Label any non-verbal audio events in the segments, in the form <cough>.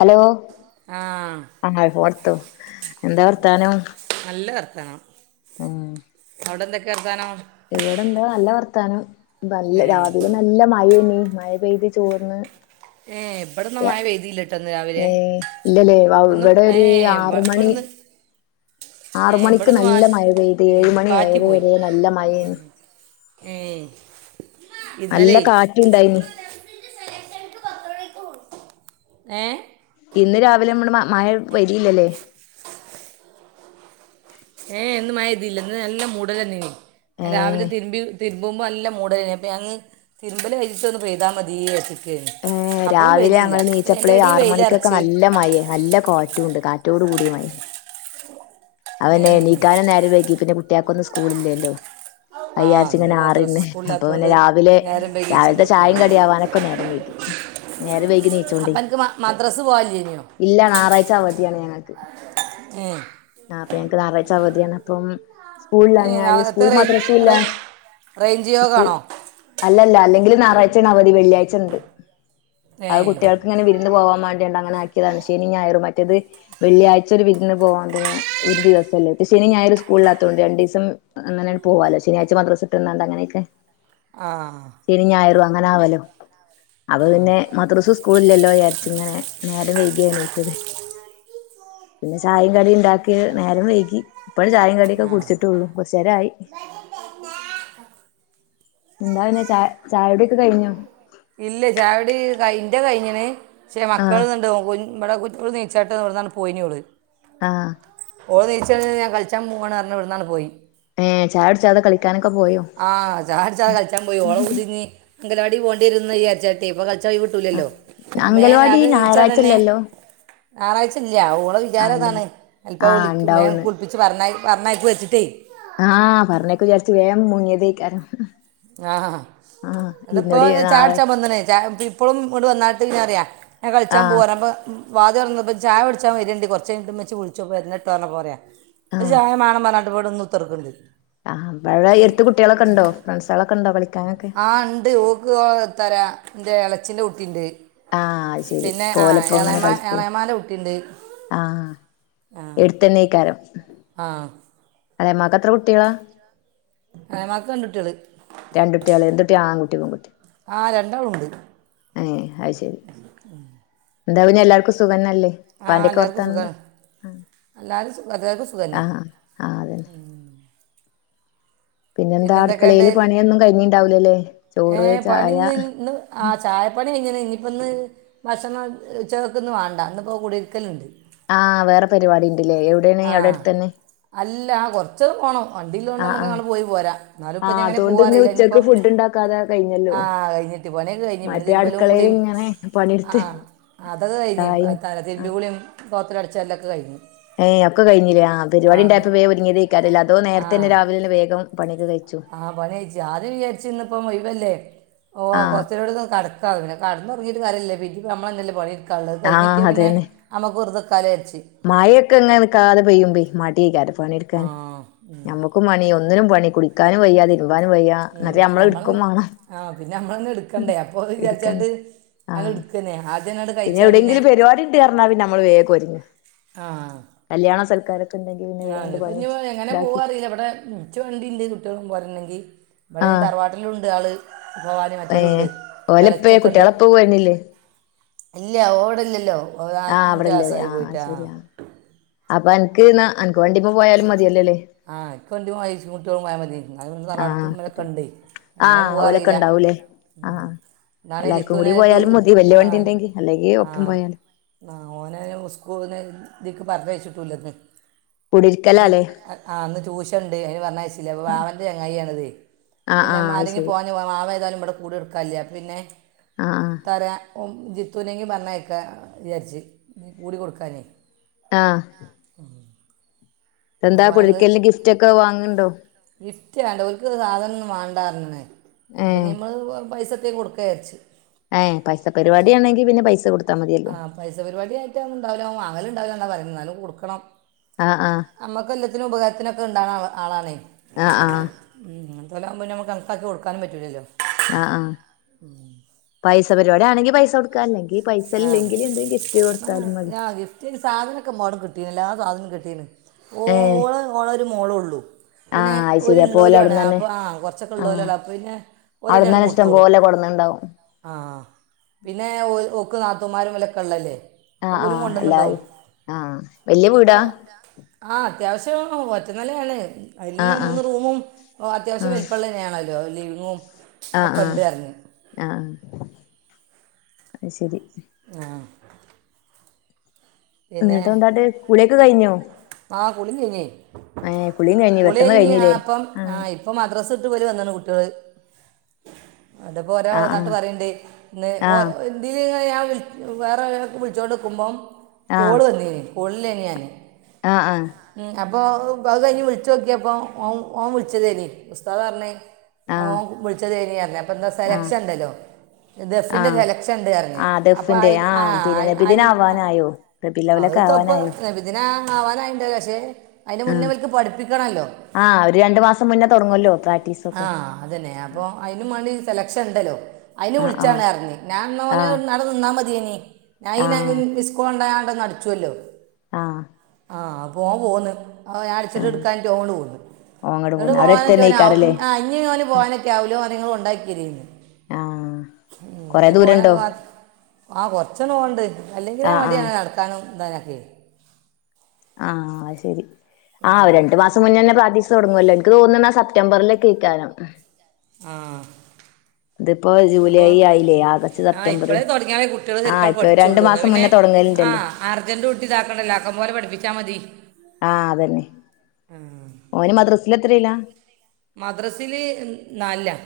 Hello ആ ആഹ് ഫോണെടുത്തോ എന്താ വർത്താനം നല്ല വർത്താനം ഉം അവടെന്തൊക്കെ വർത്താനം ഇവടെന്താ നല്ല വർത്താനം നല്ല ഏ രാവിലെ നല്ല മഴേനി മഴ പെയ്ത് ചോർന്ന് ഏഹ് ഇവടെന്നാ മഴ പെയ്തില്ലട്ടോ ന്ന് രാവിലെ ല്ലലെ വൗ ഒന്ന് ഏ ഇവടൊര് ആറ് ഇവിടെ മണി ഒന്ന് ഏ ആറ് ഇവിടെ മണിക്ക് ഒന്ന് നല്ല മാറ്റി മഴ പെയ്ത് ഏ ഏഴ് മണിഏഴര വെരെ നല്ല മഴേന്നു ഏഹ് നല്ല കാറ്റുണ്ടായിന് ഏഹ് ഇന്ന് രാവിലെ മ്മള് മഴ പെയ്തില്ലലെ ഏ ഏ ഇന്ന് മഴ പെയ്തില്ല ഇന്ന് നല്ല മൂടല് വെന്നീനി ഞാൻ രാവിലെ ഏഹ് തിര്മ്പി തിര് മ്പുമ്പോ നല്ല മൂടലേനി അപ്പൊ ഞാങ് തിരുമ്പല് കയ്ഞ്ട്ടൊന്ന് പെയ്താ മതീചാരിച്ച്ക്കേര്ന്ന് എ രാവിലെ ഞങ്ങള് നീച്ചപ്പള് ആറ് മണിക്കൊക്കെ വെയിലറച്ച് നല്ല മഴെ നല്ല കാ റ്റുണ്ട് കാറ്റോട് കൂടിയ മഴെ അപ്പൊ പിന്നെ ഏ എണീക്കാനും നേരം വെയ്കി പിന്നെ കു ട്ട്യാക്കൊന്നും സ്കൂള്ല്ലേല്ലൊ ആ അന്ന് അയ്യാര്ച്ച്ങ്ങനെ മദ്രസ ആറിന്ന് അപ്പൊ പിന്നെ സ്കൂളിലാത്തോണ്ട് രാവിലെ നേരം രാവിൽത്തെ വൈകിയിട്ടുണ്ടാവും ചായം കടിയാവാനൊക്കെ നേരം വെയ്കി നേരെ വെയ്കി നീച്ചോണ്ടെ അപ്പം എനിക്ക് മദ്രസ് പോകാനില്ലേ ഇനിയോ ഇല്ല ഞാറായ്ച്ച അവധിയാണ് ഞങ്ങക്ക് ഏ ആഹ് അപ്പൊ ഞങ്ങക്ക് ഞാറായ്ച്ച അവധിയാണ് അപ്പം ഏ സ്കൂളില്ലാഞാല് നാളത്തെ സ്കൂളും റേഞ്ച് മദ്രസുല്ലാ റേ റേഞ്ച് യോഗമാണോ അല്ലല്ല അല്ലെങ്കിലും ഞാറാഴ്ചേണ് അവധി വെള്ളിയാഴ്ചണ്ട് ഏ അത് കുട്ട്യാൾക്ക് ഇങ്ങനെ വിരുന്ന് പോവാൻ വാണ്ടി അണ്ട് അങ്ങനെ ആക്യേതാണ് ശെനിം ഞായറും മറ്റേത് വെള്ളിയായ്ച ഒരു വിരുന്ന് പോവാൻ പിന്നെ ഒരു ദിവസല്ലേ ഇത് ശെനിം ഞായറും സ്കൂളില്ലാത്തോണ്ട് രണ്ടീസം അങ്ങനെയണ്ട് പോവാലോ ശെനിയാഴ്ച മദ്രസ്ട്ടെന്നാണ്ട് അങ്ങനെയൊക്കെ ആഹ് ശെനിം ഞായറും അങ്ങനാവലൊ അപ്പൊ ആ പിന്നെ മദർസും സ്കൂളും ഇല്ലല്ലോ വിചാരിച്ച് ങ്ങനെ നേരം വെയ്ക്യാ എണീറ്റത് പിന്നെ ചായേം കടിം ണ്ടാക്കി നേരം വെയ്കി ഇപ്പൊരു ചായേം കടിയൊക്കെ ആ കുടിച്ചിട്ടൊള്ളു കൊർച്ചേരായി എന്താ പിന്നെ ചായ ചായുടിയൊക്കെ കഴിഞ്ഞൊ ഇല്ലേ ചായുടി കയ് ഇന്റെ കൈഞ്ഞിണ് പക്ഷെ ആഹ് മക്കളതെണ്ട് കുഞ് ഇവടെ കുഞ് ഓള് നീച്ചാട്ട് വ്ടന്നണ്ട് പോയിന്യോള് ആഹ് ഓള് നീച്ചത് ഞാൻ കളിച്ചാ പൂവാണ് പർഞ് ഇവ്ട്ന്നണ്ട് പോയി ഏഹ് ചായ കുടിച്ചാതെ കളിക്കാനൊക്കെ പോയോ ആഹ് ചായുട്ചാതെ കളിച്ചാൻ പോയി ഓളെ പൂതിഞ്ഞി അംഗലവാടി പോണ്ടി വെരും ന്ന് വിചാരിച്ചാട്ട് ഇപ്പൊ കളിച്ചാൻ ഒയ് വ്ട്ടൂല്ലല്ലോ മേം അങ്കൽവാടി രാവിലെ നീച്ചാടെന്നെ ഞായറാഴ്ചല്ലല്ലോ ഞാറായ്ചല്ല ഓളെ ആഹ് വിചാരതാണ് അല്ലല്ലേ അല്പ്പ ആഹ് വിളിക്കും മേം ഉണ്ടാവൂന്ന് കുളിപ്പി ച്ച് പർഞയ് പർഞയക്കും ച്ച്ട്ടെ ആഹ് പറഞ്ഞയ്ക്കും വിചാരിച്ച് വേം മുങ്ങിയതേക്കാരം ആഹ് ആഹ് ന്ന്ട്ട്പ്പോ ഇന്നോട് നാളെ ചായുട്ച്ചാ വെന്ന്ണ് ചായ പി പ്പളും ഇങട്ട് വെന്നാൾട്ട് പിന്നെ പറിയാ ഞാൻ കളിച്ചാൻ ആഹ് പോവാ ർഞ് അപ്പം വാതില് തൊറന്നപ്പം ചായ കുടിച്ചാൻ വെര്ണ്ട് കൊർച്ചയ്ഞ്ട്ട് ഇമ്മച്ചി വിൾച്ചും വെര്ണട്ടൊ പർഞപ്പൊ പറയാ ഒരു ആഹ് ചായമാണം പർഞ്ഞാണ്ട് വടെന്ന് കുത്തർക്ക്ണ്ട് <unintelligible> എട്ത്ത് കുട്ട്യാളൊക്കെണ്ടോ ഫ്രണ്ട്സാളൊക്കെണ്ടോ കളിക്കാനൊക്കെ ആഹ് ണ്ട് ഓക്ക് എത്താ പറയാ ഇന്റെ ഇളച്ചിന്റെ കുട്ടിണ്ട് ആഹ് അത് ശരി പിന്നെ ആ പോലപ്പോ അങ്ങനെ എളേമാ കളിക്കൂ എളേമാന്റെ കുട്ടിണ്ട്. ആഹ് എടുത്തന്നെക്കാരം. ആഹ്. എളേമാക്ക് എത്ര കുട്ടികളാ? എളേമാക്ക് രണ്ട് കുട്ടികള്. രണ്ടുട്ട്യാള് എന്തുട്ട്യാ ആൺകുട്ടിയോ പെൺകുട്ട്യോ? ആ രണ്ടാളും ഉണ്ട്. ഏ അത് ശരി. <inaudible> എന്താ പിന്നെ എല്ലാർക്കും സുഖന്നല്ലേ. ആ ഇപ്പാന്റൊക്കെ എല്ലാവർക്കും വർത്താനെന്താ സുഖമാണ് എല്ലാവരും സുഖം എല്ലാവർക്കും സുഖം തന്നെ ആഹ്, ആഹ് അതന്നെ. പിന്നെന്താ പിന്നെ എന്തൊക്കെയുണ്ട്? അടുക്കളയില് പണിയൊന്നും കഴിഞ്ഞിണ്ടാവൂലല്ലേ ചോറ് ഏഹ് പണി ഇന്ന്, ചായ ഇന്ന്. ആ ചായപ്പണി കഴിഞ്ണ്. ഇനിയിപ്പംന്ന് ഭക്ഷണം ഉച്ചക്ക് ന്ന് വേണ്ട ഇന്ന് ഇപ്പം കുടിരിക്കലുണ്ട്. ആഹ് വേറെ പരിപാടി ഉണ്ട്ല്ലേ എവിടെണ് ആ അവിടെ അടുത്തന്നെ. അല്ല കൊറച്ചൊന്ന് പോണം വണ്ടിള്ളോണ്ട് ആഹ് നമ്മുക്ക് ആഹ് ങ്ങനെ പോയി പോരാ എന്നാലും ആഹ് ഇപ്പഞ്ഞിങ്ങനെ അതുകൊണ്ട് ഇന്ന് പോവാറില്ല ഇനിയിപ്പോ. ഉച്ചക്ക് ഫുഡ് ഉണ്ടാക്കാതെ കഴിഞ്ഞല്ലോ ആഹ് കഴിഞ്ഞിട്ട് പണിയൊകെ കഴിഞ്ഞു പിന്നെ മറ്റേ തിരുമ്പലും അടുക്കളയിൽ കുളിയും ഇങ്ങനെ പണിയെടുത്ത് ആഹ്. അതൊക്കെ കഴിഞ് ചായിം ആഹ് തിരുമ്പികുളിയും തോത്തലും അടിച്ചു വാരലും ഒക്കെ കഴിഞ്ഞ്. ഏയ് ഒക്കെ കഴിഞ്ഞില്ലേ ആ പരിപാടിണ്ടായപ്പോ വേഗംഒരുങ്ങിയതൈക്കാരം ല്ലേ അതോ ആ നേരത്തെന്നെ രാവില വേഗം പണിയൊക്കെ കൈചോ. ആ പണി കഴിച്ചു ആദ്യം വിചാരിച്ച് ഇന്ന് ഇപ്പം ഒഴിവല്ലേ ഓ ആഹ് കൊറച്ചേരൂടൊന്ന് കട പിന്നെ കെടന്നൊറങീട്ട് കാര്യല്ല പിന്നെംഞമ്മളന്നെല്ലേ പണിയെടുക്കാള്ളത് അത് ആഹ് കഴിഞ്ഞിട്ടിയാ പിന്നെ. അതന്നെ അമ്മക്ക് വെർതെക്കാലോ വിജാര്ച്ച്. മഴയൊക്കെ ഇങ്ങനെ നിക്കാതെ പെയ്യുംമ്പം മടിയൈകാരം പണിയെടുക്കാൻ ആ ഞമ്മക്ക്. കും പണി ഒന്നിനും പണി കുളിക്കാനും വയ്യാതിരിക്ക ഉം ഞമ്മൾ ആഹ് പിന്നെ ഞമ്മളന്നെ എടുക്കണ്ടേ അപ്പൊ അത് എടുക്കന്നെ വിചാരിച്ചാണ്ട്. ആഹ് അതെട്. കന്നെ ആദ്യങ്ങാണ്ട്. പിന്നെ എവിടേങ്കിലും പരുവാടി ഇണ്ട്റ്ഞ്ഞാൽ പിന്നമ്മള് വേഗം ഒരുങ്ങും കല്യാണൊ സൽക്കാരൊക്കെ. ഉണ്ടെങ്കി പിന്നെ വേണ്ട് ആഹ് പണി ഇനിപ്പം അങ്ങനെ ഇതാക്കി പോകാ അറിയില്ല ഇവിടെ. കുച്ച് വണ്ടി ഇണ്ട് കുട്ടികളും പോരെണ്ടെങ്കി ഇവിടേം ആഹ് തറവാട്ടിലു ഉണ്ട് ആള്. ഭവാനി മറ്റവരുണ്ട് ഏഹ് ഓലപ്പെ ഇളച്ചൊക്കെ ഉണ്ട് കുട്ടികളെപ്പെ പോരണില്ലേ. ഇല്ല ഓവിടില്ലല്ലോ. ആഹ് അവിടെല്ലല്ലേ ആഹ് ശെരിയാ അപ്പൊ അനക്ക് എന്നാ അനക്ക് വണ്ടിമ്മെ പോയാലും മതിയല്ലോല്ലേ. ആഹ് ഇപ്പെന്തു വൈഫുംകുട്ട്യോ പോയമതി. എന്നാലും ആഹ് കുട്ടി തറവാട്ടിള്ളോലൊക്കെണ്ടേ എങ്ങനെ ആഹ് ഓലൊക്കെ പോവാറിയില്ല. ഉണ്ടാവൂലേ ആഹ് എല്ലാർക്കും കൂടി പോയാലും മതി വല്യ വണ്ടി ഉണ്ടെങ്കി അല്ലെങ്കി ഒപ്പം പോയാതി. ആഹ് ഓനെ ഇസ്കൂ ഇതിക്ക് പറഞ്ഞയച്ചിട്ടുല്ലരുന്നു. കുടിരിക്കലാല്ലേ ആഹ് ഇന്ന് ടൂഷണ്ട് അയ്ന് പറഞ്ഞയച്ചില്ല അപ്പൊ വാവന്റെ ചങ്ങായിയാണത്. ആഹ്, ആഹ് അയ് ശരി. വാവേതാലും ഇവിടെ കൂടി എട്ക്കാല്ലെ പിന്നെ ആഹ് ആഹ് തര ജിത്തുനെങ്കി പറഞ്ഞയക്കാ വിചാരിച്ച് കൂടി കൊടുക്കാനേ. ആഹ്. എന്താ അപ്പോൾ അവനൊന്ന് കുടിരിക്കലിന് ഗിഫ്റ്റൊക്ക വാങ്ങണ്ടോ? ഗിഫ്റ്റ് വേണ്ട ഓര്ക്ക് സാധനൊന്നും വേണ്ടാ പറഞ്ഞിന് ഏഹ് അപ്പിനിമ്മള് പൈസത്തേക്ക് കൊടുക്കാവിയാരിച്ച്. ഏഹ് പൈസപരിവാടിയാണെങ്കി പിന്നെ പൈസ കൊടുത്ത്. ആഹ് പൈസ പരിപാടിയായിട്ടങ്ങനെ ഉണ്ടാവുല വാങ്ങലുണ്ടാവില്ലന്നാ പറയുന്നെ എന്നാലും കൊടുക്കണം. ആഹ് ആഹ് നമ്മക്ക് എല്ലാത്തിനും ഉപകാരത്തിനൊക്കെ ഉണ്ടാണ ആളാണേ ആഹ് ആഹ് ഉം ഇങ്ങൻതോൽ ആവുമ്പോപിന്നേ നമക്ക് കണക്കാക്കി കൊടുക്കാനും പറ്റൂല്ലല്ലോ ആഹ് ആഹ് പൈസ പരിപാടി ആണെങ്കി പൈസ കൊടു കൊടുക്ക അല്ലെങ്കിൽ പൈസ ഇല്ലെങ്കില് എന്തെങ്കിലും ഗിഫ്റ്റ് കൊടുത്താലും മതി ഓക്ക് അയിന് സാധനൊക്കെ എമ്പാടും കിട്ടീനി എല്ലാ സാധനം കിട്ടീന് ഏഹ് ഓൽക്ക് ഓളൊരു മോളോള്ളു പിന്നെ ആഹ് അത് ഓര് ശരി അപ്പോ ഓല് ഇള്ളോരുവാണ് അവിടന്നന്നെ അപ്പ ആഹ് കൊറച്ചൊക്കെ ഇള്ളോലും ആണ് അപ്പ പിന്നെ അവിടുന്നന്നെ ഇഷ്ടം പോലെ കൊടന്ന്ണ്ടാവും ആഹ് പിന്നെ ഓക്ക് നാത്തൂന്മാരും ഇവലൊക്കെ ഇള്ളല്ലേ ആഹ് ആഹ് അല്ലാ ആഹ് വല്ല്യ വീടാ ആഹ് അത്യാവശ്യം ഒറ്റനെലയാണ് അയിലിന്നെ ആഹ് മൂന്ന് ആഹ് റൂമും അത്യാവശ്യം വെലപ്പള്ളന്നെയാണല്ലോ ഒരു ലിവിങ്ങും ആഹ് ഒക്കെ ആഹ് ഉണ്ട് പറഞ്ഞു ആഹ് അയ്ശരി ആഹ് എന്നിട്ടെന്താട്ട് കുളിയൊക്കെ കഴിഞ്ഞോ ആഹ് കുളികഴിഞ്ഞി ഏഹ് കുളിയും കഴിഞ്ഞു പെട്ടെന്ന് കുളികഴഞ്ഞി ഞാൻ കഴിഞ്ഞില്ലേ അപ്പം ആഹ് ഇപ്പം മദ്രസ വിട്ട് ഇവല് വന്ന്ണ് കുട്ടികള് ഇതിപ്പൊ ഒരാൾ വന്നാട്ട് ആഹ് പറയണ്ട് ഇന്ന് ഓ ആഹ് ഇതിലിങ്ങ ഞാൻ വേറെ ഒരാൾക്ക് വിളിച്ചോണ്ടിക്കുമ്പൊ ആഹ് കോള് വന്നീനി കോളിലേനി ഞാൻ ആഹ് ആഹ് ഉം അപ്പൊ അത് കഴിഞ്ഞ് വിളിച്ച് നോക്കിയപ്പൊ ഓൻ വിളിച്ചതേനി ഉസ്താത് പറഞ്ഞേ ആഹ് ആഹ് ഓം വിളിച്ചതേയ്നിറഞ്ഞ് അപ്പെന്താ സെലക്ഷ ആഹ് ഇണ്ടല്ലോ ദഫിന്റെ ആഹ് സെലക്ഷണ്ട് പറഞ്ഞ് ആ അപ്പൊ അ ദഫിന്റെ ആ പിന്നെ നബിദിന അ ആവാനായോ അത് റബിലവലൊക്കെ തൊപ്പ ആവാനായോ നബിദിന ആവാനായിണ്ടാവും പക്ഷേ അയിന്റെ മുന്നേ ആഹ് ഇവൽക്ക് പഠിപ്പിക്കണല്ലോ പിന്നേ തൊടങ്ങൂല്ലോ പ്രാക് ആഹ് അതന്നേ അപ്പൊ അതിനുംമാണ്ടി സെലെക്ഷൻ ഉണ്ടല്ലോ അയിന് ആ വിളിച്ചാണ് ആ പറഞ്ഞ് നാന്നോന് അവിടെ നിന്നാ മതിയേനി ആ <unintelligible> കൊണ്ടായാണ്ട് നടിച്ചുല്ലോ ആഹ് ആഹ് അപ്പോ ഓൻ പോന്ന് അപ്പ ഞാൻ അടിച്ചിട്ട് ഇടുക്കാഞ്ഞിട്ട് ഓന് ഇങ്ങട്ട് പോന്ന് ഓങ്ങട് എന്നിട്ട് പോന്ന് അവിടെ പോവാനൊക്കെ അടുത്തന്നെക്കാരല്ലേ ഇഞ്ഞോന് പോകാനൊക്കെ ആവൂല ഇഞ്ഞ് ഓനെങ്ങൾ കൊണ്ടാക്കിതരീന്ന് ആഹ് ഉം ഇഞ്ഞി പോന ആ കൊറച്ചണ്ണം പോകണ്ട് അല്ലെങ്കിലേ ആ ആ മടിയാണ് നട നടക്കാനും താനൊക്കെ ആഹ് അത് ശെരി ആ രണ്ടു മാസം മുന്നന്നെ പ്രാക്ടീസ് തുടങ്ങുല്ലോ ഇനിക്ക് തോന്ന്നെ ആ സെ്റ്റംബറിലേ ഒകേക്കാരം ആഹ് ഇതിപ്പോ അപ്പൊ ജൂലൈ ആയില്ലേ ആഗസ്റ്റ് ആഹ് സെപ്റ്റംബർ ഇപ്പഴേ തുടങ്ങിയലെ കുട്ടികൾ ആ ശെരിക്കങ്ങട്ട് ഇപ്പൊ രണ്ടു പഠിച്ചുള്ളൂ എന്നാ മാസം പിന്നെ മുന്നേ തുടങ്ങലുണ്ടല്ലോ ആഹ് അർജന്റ് കൂട്ടി ഇതാക്കണ്ടല്ലോ ആക്കം പോലെ പഠിപ്പിച്ചാൽ മതി ആഹ് അതന്നെ ഓന് മദ്രസില് എത്രീല മദ്രസില് നാലിലാ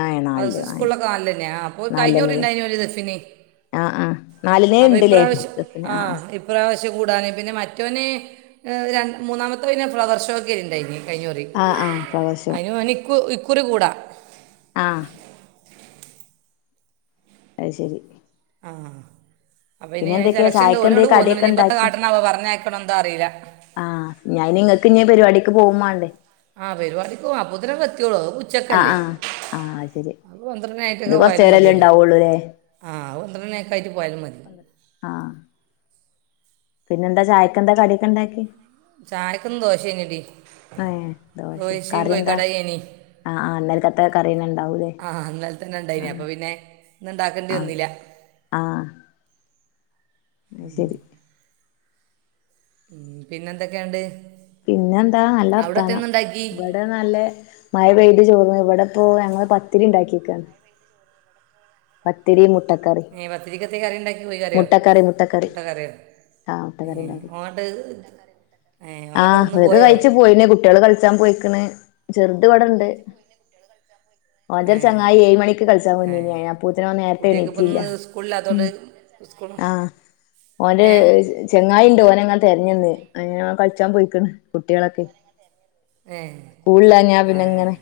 ആഹ് നാലില് <unintelligible> ആ സ്കൂളിലോക്കെ നല്ലിന്നയാ ആഹ് അപ്പോൽ നാലിലന്നെല്ലേ കയിഞ്ഞൂറിണ്ടായിഞ്ഞൂല്ത് ദർഫിന് ആഹ് ആഹ് നാലിനേ അപ്പൊ ഉണ്ട്ല്ലേ ഇപ്രാവശ്യം ബസിന് ആ ആഹ് പ്രാവശ്യം കൂടാന് പിന്നെ മറ്റോന് രണ്ട് മൂന്നാമത്തെന് പിന്നെ ഫ്ലവർ ഷോക്കെ ഇണ്ടായിന് കഴിഞ്ഞോറി ആഹ് ആഹ് ഫ്ലവർ ഷോ ഓന് ഇക്കുഇക്കുറി കൂടാ ആഹ് അയ്ശരി ആഹ് അപ്പൊ ഇനി അയ്ന് എന്തൊക്കെയാ സെലക്ഷൻണ്ട് ചായക്ക് ഓല് എന്ത ഇങ്ടെ കടിയൊക്കെ പോന്നുനി ഇപ്പോന്താ ഉണ്ടാക്കി കാട്ടണോ ആവോ പറഞ്ഞയക്കണോ എന്തോ അറിയില ആഹ് ഞാൻ നി നിങ്ങൾക്ക് ഇഞ്ഞി പരിപാടിക്ക് പോകുംമാണ്ടേ ആഹ് പരിപാടിക്ക് പോവാം അപ്പതിനെങ്ങെത്തിയോളോ ആഹ് ആഹ് ആ അത് ശരി ഇത് കൊറചേരെല്ലേ ഉണ്ടാവുള്ളൂല്ലേ ആഹ് അത് പന്ത്രണ്ട് മണി ഒക്കെ ആയിട്ട് പോയാലും മതി ആഹ് പിന്നെന്താ ചായക്കെന്താ കടിയൊക്കെ ഇണ്ടാക്കി ചായക്ന്ന് ദോശേ നടി ഏഹ് ദോശെ കറി എന്താ ഇനി ആഹ് ആഹ് ഇന്നലക്കത്തെ കറിയന ഇണ്ടാവൂല്ലേ ആ ഇന്നലെ തന്നെ ഉണ്ടായിനി ആഹ് അപ്പോൾ പിന്നെ ഇന്ന് ഉണ്ടാക്കേണ്ടി ആഹ് വന്നില്ല ആഹ് അയ്ശരി ഉം പിന്നെ എന്തക്കെയണ്ട് പിന്നെ എന്താ നല്ല വർത്താനം ഇവടെ നല്ല മഴ പെയ്തി ചോർന്നു ഇവിടെപ്പോ ഞങ്ങള് പത്തിരി ഇണ്ടാക്കിക്കാണ് പത്തിരി മുട്ടക്കറി ഏ പത്തിരിക്കത്തെ കറി ഉണ്ടാക്കി പോയി കറിയോ മുട്ടക്കറി മുട്ടക്കറി ആഹ് മുട്ടക്കറി ഇണ്ടാക്കി അങ്ങോട്ട് ആഹ് വ് ര് കഴിച്ചു പോയിന് കുട്ടികള് കളിച്ചാൻ പോയിക്ണ് ചെറുത്വ്ടെണ്ട് ഏ ഓന്റോരു ചങ്ങായി ഏഴ് മണിക്ക് കളിച്ചാൻ ഏ പോന്നീനി അ പ്പൂത്തിന് ഓൻ നേരത്തെ കുട്ടികൾക്ക് ഇപ്പം എണീറ്റില്ല ഇന്ന് ഉം സ്കൂളില്ലാത്തതുകൊണ്ട് സ്കൂൾ ആഹ് ഓന്റെ ഏ ചെങ്ങായി ഉണ്ട് ഓനങ്ങനെ തെരഞ്ന്ന് അങ്ങനെ ഓൻ കളിച്ചാൻ പോയിക്ണ് കുട്ട്യോളൊക്കെ ഏ സ്കൂളില്ലാഞാ ആ പിന്നെ ഇങ്ങനെ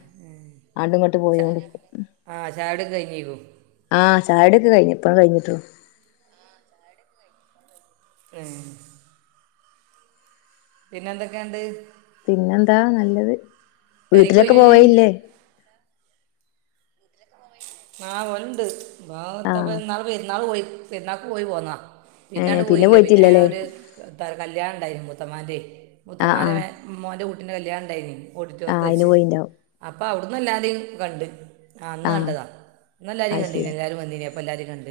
ആണ്ടുംങ്ങോട്ട് പോയോണ്ട്ക്കും ആഹ് ചായടിക്കെ കഴിഞ്ഞിക്കും ആഹ് ചായകുടിക്കെ കഴിഞ്ഞു ഇപ്പ കഴിഞ്ഞിട്ടോ ഉം പിന്നെ എന്തൊക്കെണ്ട് പിന്നെന്താ നല്ലത് പെരേക്ക് വീട്ടിലൊക്കെ പോയിനോ ഇജ്ജ് പോവലില്ലേ ആ പോവലുണ്ട് ആഹ് <unintelligible> ഇന്നാള് പെരുന്നാള് പോയി പെരുന്നാക്ക് പോയി പോന്നതാ ഏ പിന്നഡ് പോയില്ലേ പിന്നെ പോയിട്ടില്ലല്ലേ ഒരു കല്യാണം ഉണ്ടായിരുന്നു മുത്തമ്മാന്റെ ആഹ് മുത്തമ്മാനെ ആഹ് മോന്റെ കൂട്ടിന്റെ കല്യാണണ്ടായിന്നു ഓഡിറ്റോറിയത്ത് ആഹ് അയിന് വെച്ച് പോയിണ്ടാവും അപ്പ അവിടന്ന് എല്ലാരെയും കണ്ട് ആ അന്ന് ആഹ് കണ്ടതാ അന്നെല്ലാരേം അത് കണ്ടീന് ശരി എല്ലാരും വന്നീനെ അപ്പൊ എല്ലാരേം കണ്ട്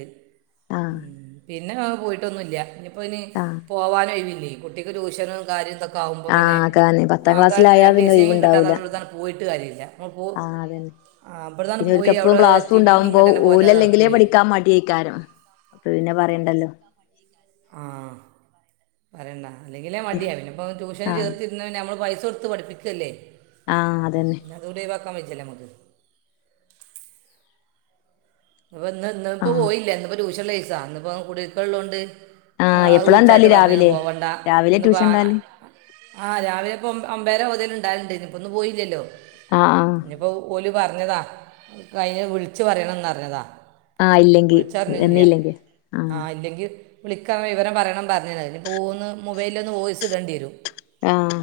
ആഹ് മ് പി പിന്നെ പോയിട്ടൊന്നുല്ല ഇനിയിപ്പോ ഇനി ആഹ് പോവാനൊഴിവില്ലെ കുട്ടിക്ക് ട്യൂഷനും കാര്യം ഇതൊ ക്കാവുമ്പോ പിന്നെ ആഹ് അതാണ് പത്താം ആകെ ക്ലാസ്സിലായാ പിന്നെ രണ്ടീസെങ്കിലും കിട്ടാതെ ഒഴിവുണ്ടാവൂല മ്മള് ഇത് പോയിട്ട് കാര്യല്ല അങ്ങ്പോ ആഹ് പ്രധാനം ഇവർക്ക് എപ്പളും ക്ലാസ്സും ഉണ്ടാവുമ്പോ ഓലല്ലെങ്കിലേ നടക്കൂലേ പഠിക്കാൻ മടിയയ്ക്കാരം അപ്പൊ പിന്നെ പറയണ്ടല്ലോ ആഹ് പറയണ്ട അല്ലെങ്കിലേ മടിയാണ് പിന്നെ ഇപ്പോ ട്യൂഷന് ആഹ് ചേർത്തി ഇന്നാ പിന്നെ നമ്മള് പൈസ കൊടുത്ത് പഠിപ്പിക്കല്ലേ ആഹ് അതന്നെ <unintelligible> ഒഴിവാക്കാൻ വജ്ജാല്ലോ അമ്മക്ക് ഇപ്പൊ ഇന്ന് ഇന്ന് ഇന്നിപ്പോ ആഹ് പോയില്ല ഇന്ന് ഇപ്പോ ട്യൂഷൻ ഉള്ളിസ ഇന്നിപ്പോ കുടിരിക്കലുള്ളൊണ്ട് ആഹ് അത് എപ്പളാ വിളിച്ചാട്ട് ഇണ്ടാവല് പറഞ്ഞ് രാവിലെ പോവണ്ട രാവിലെ ഇന്നിപ്പ ട്യൂഷൻ ഇണ്ടാവല് ആഹ് രാവിലെപ്പോ ഒമ്പര മുതലു ഇണ്ടാവലിണ്ട് ഇന്നിപ്പോ ഇന്ന് പോയില്ലല്ലോ ആഹ് ആഹ് ഇനിപ്പോ ഓല് പറഞ്ഞതാ കഴിഞ്ഞ വിളിച് പറയണം പറഞ്ഞതാ ആഹ് ഇല്ലെങ്കില് വന്നില്ലെങ്കി ആഹ് ഇല്ലേങ്കിൽ വിളിക്കാൻ വിവരം പറയണം പറഞ്ഞിന്നത് പോന്ന് മൊബൈലിൽ ഒന്ന് വോയിസ് ഇടെണ്ടി വരും ആഹ്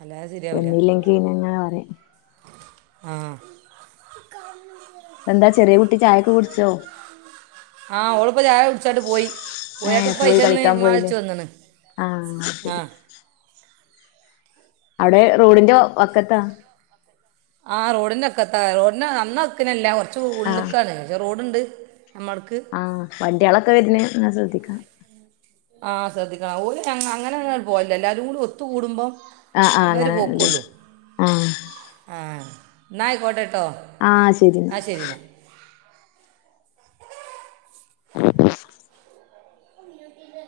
അല്ലാതെ ശരിയാവില്ല വന്നില്ലെങ്കി പിന്നെങ്ങനെ പറയും ആഹ് എന്താ ചെറിയ കുട്ടി ചായോക്കെ കുടിച്ചോ ആഹ് ഓളിപ്പ ചായകുടിച്ചാണ്ട് പോയി പോയിട്ട് ഏഹ് പോയി പൈച്ചന്ന് കളിക്കാൻ ഇമ്മ പോയില്ലേ വിളിച്ച് വന്നാണു ആഹ് ശരി ആഹ് അവടെ റോഡിന്റെ വക്കത്താ ആഹ് റോഡിന്റെ വക്കത്ത റോഡിന്റെ നന്നാ വാക്കിനല്ല കുറച്ച് ആഹ് ഉള്ള്ക്കാണ് പക്ഷെ റോഡ്ണ്ട് നമ്മോളോടുക്ക് ആഹ് വണ്ടികളക്കെ വരുന്നേ ഇങ്ങനെ ശ്രദ്ധിക്കണം ആഹ് ശ്രദ്ധിക്കണം ഓര് അങ്ങനെ അങ്ങ പോവല്ല എല്ലാരും കൂടി ഒത്തു കൂടുമ്പം ആഹ് ആഹ് അങ്ങനെല്ലേ ആഹ് ആഹ് ഇന്നാ ആയിക്കോട്ടെട്ടോ ആഹ് ശെരിന്നാ ശരിന്നാ <inaudible>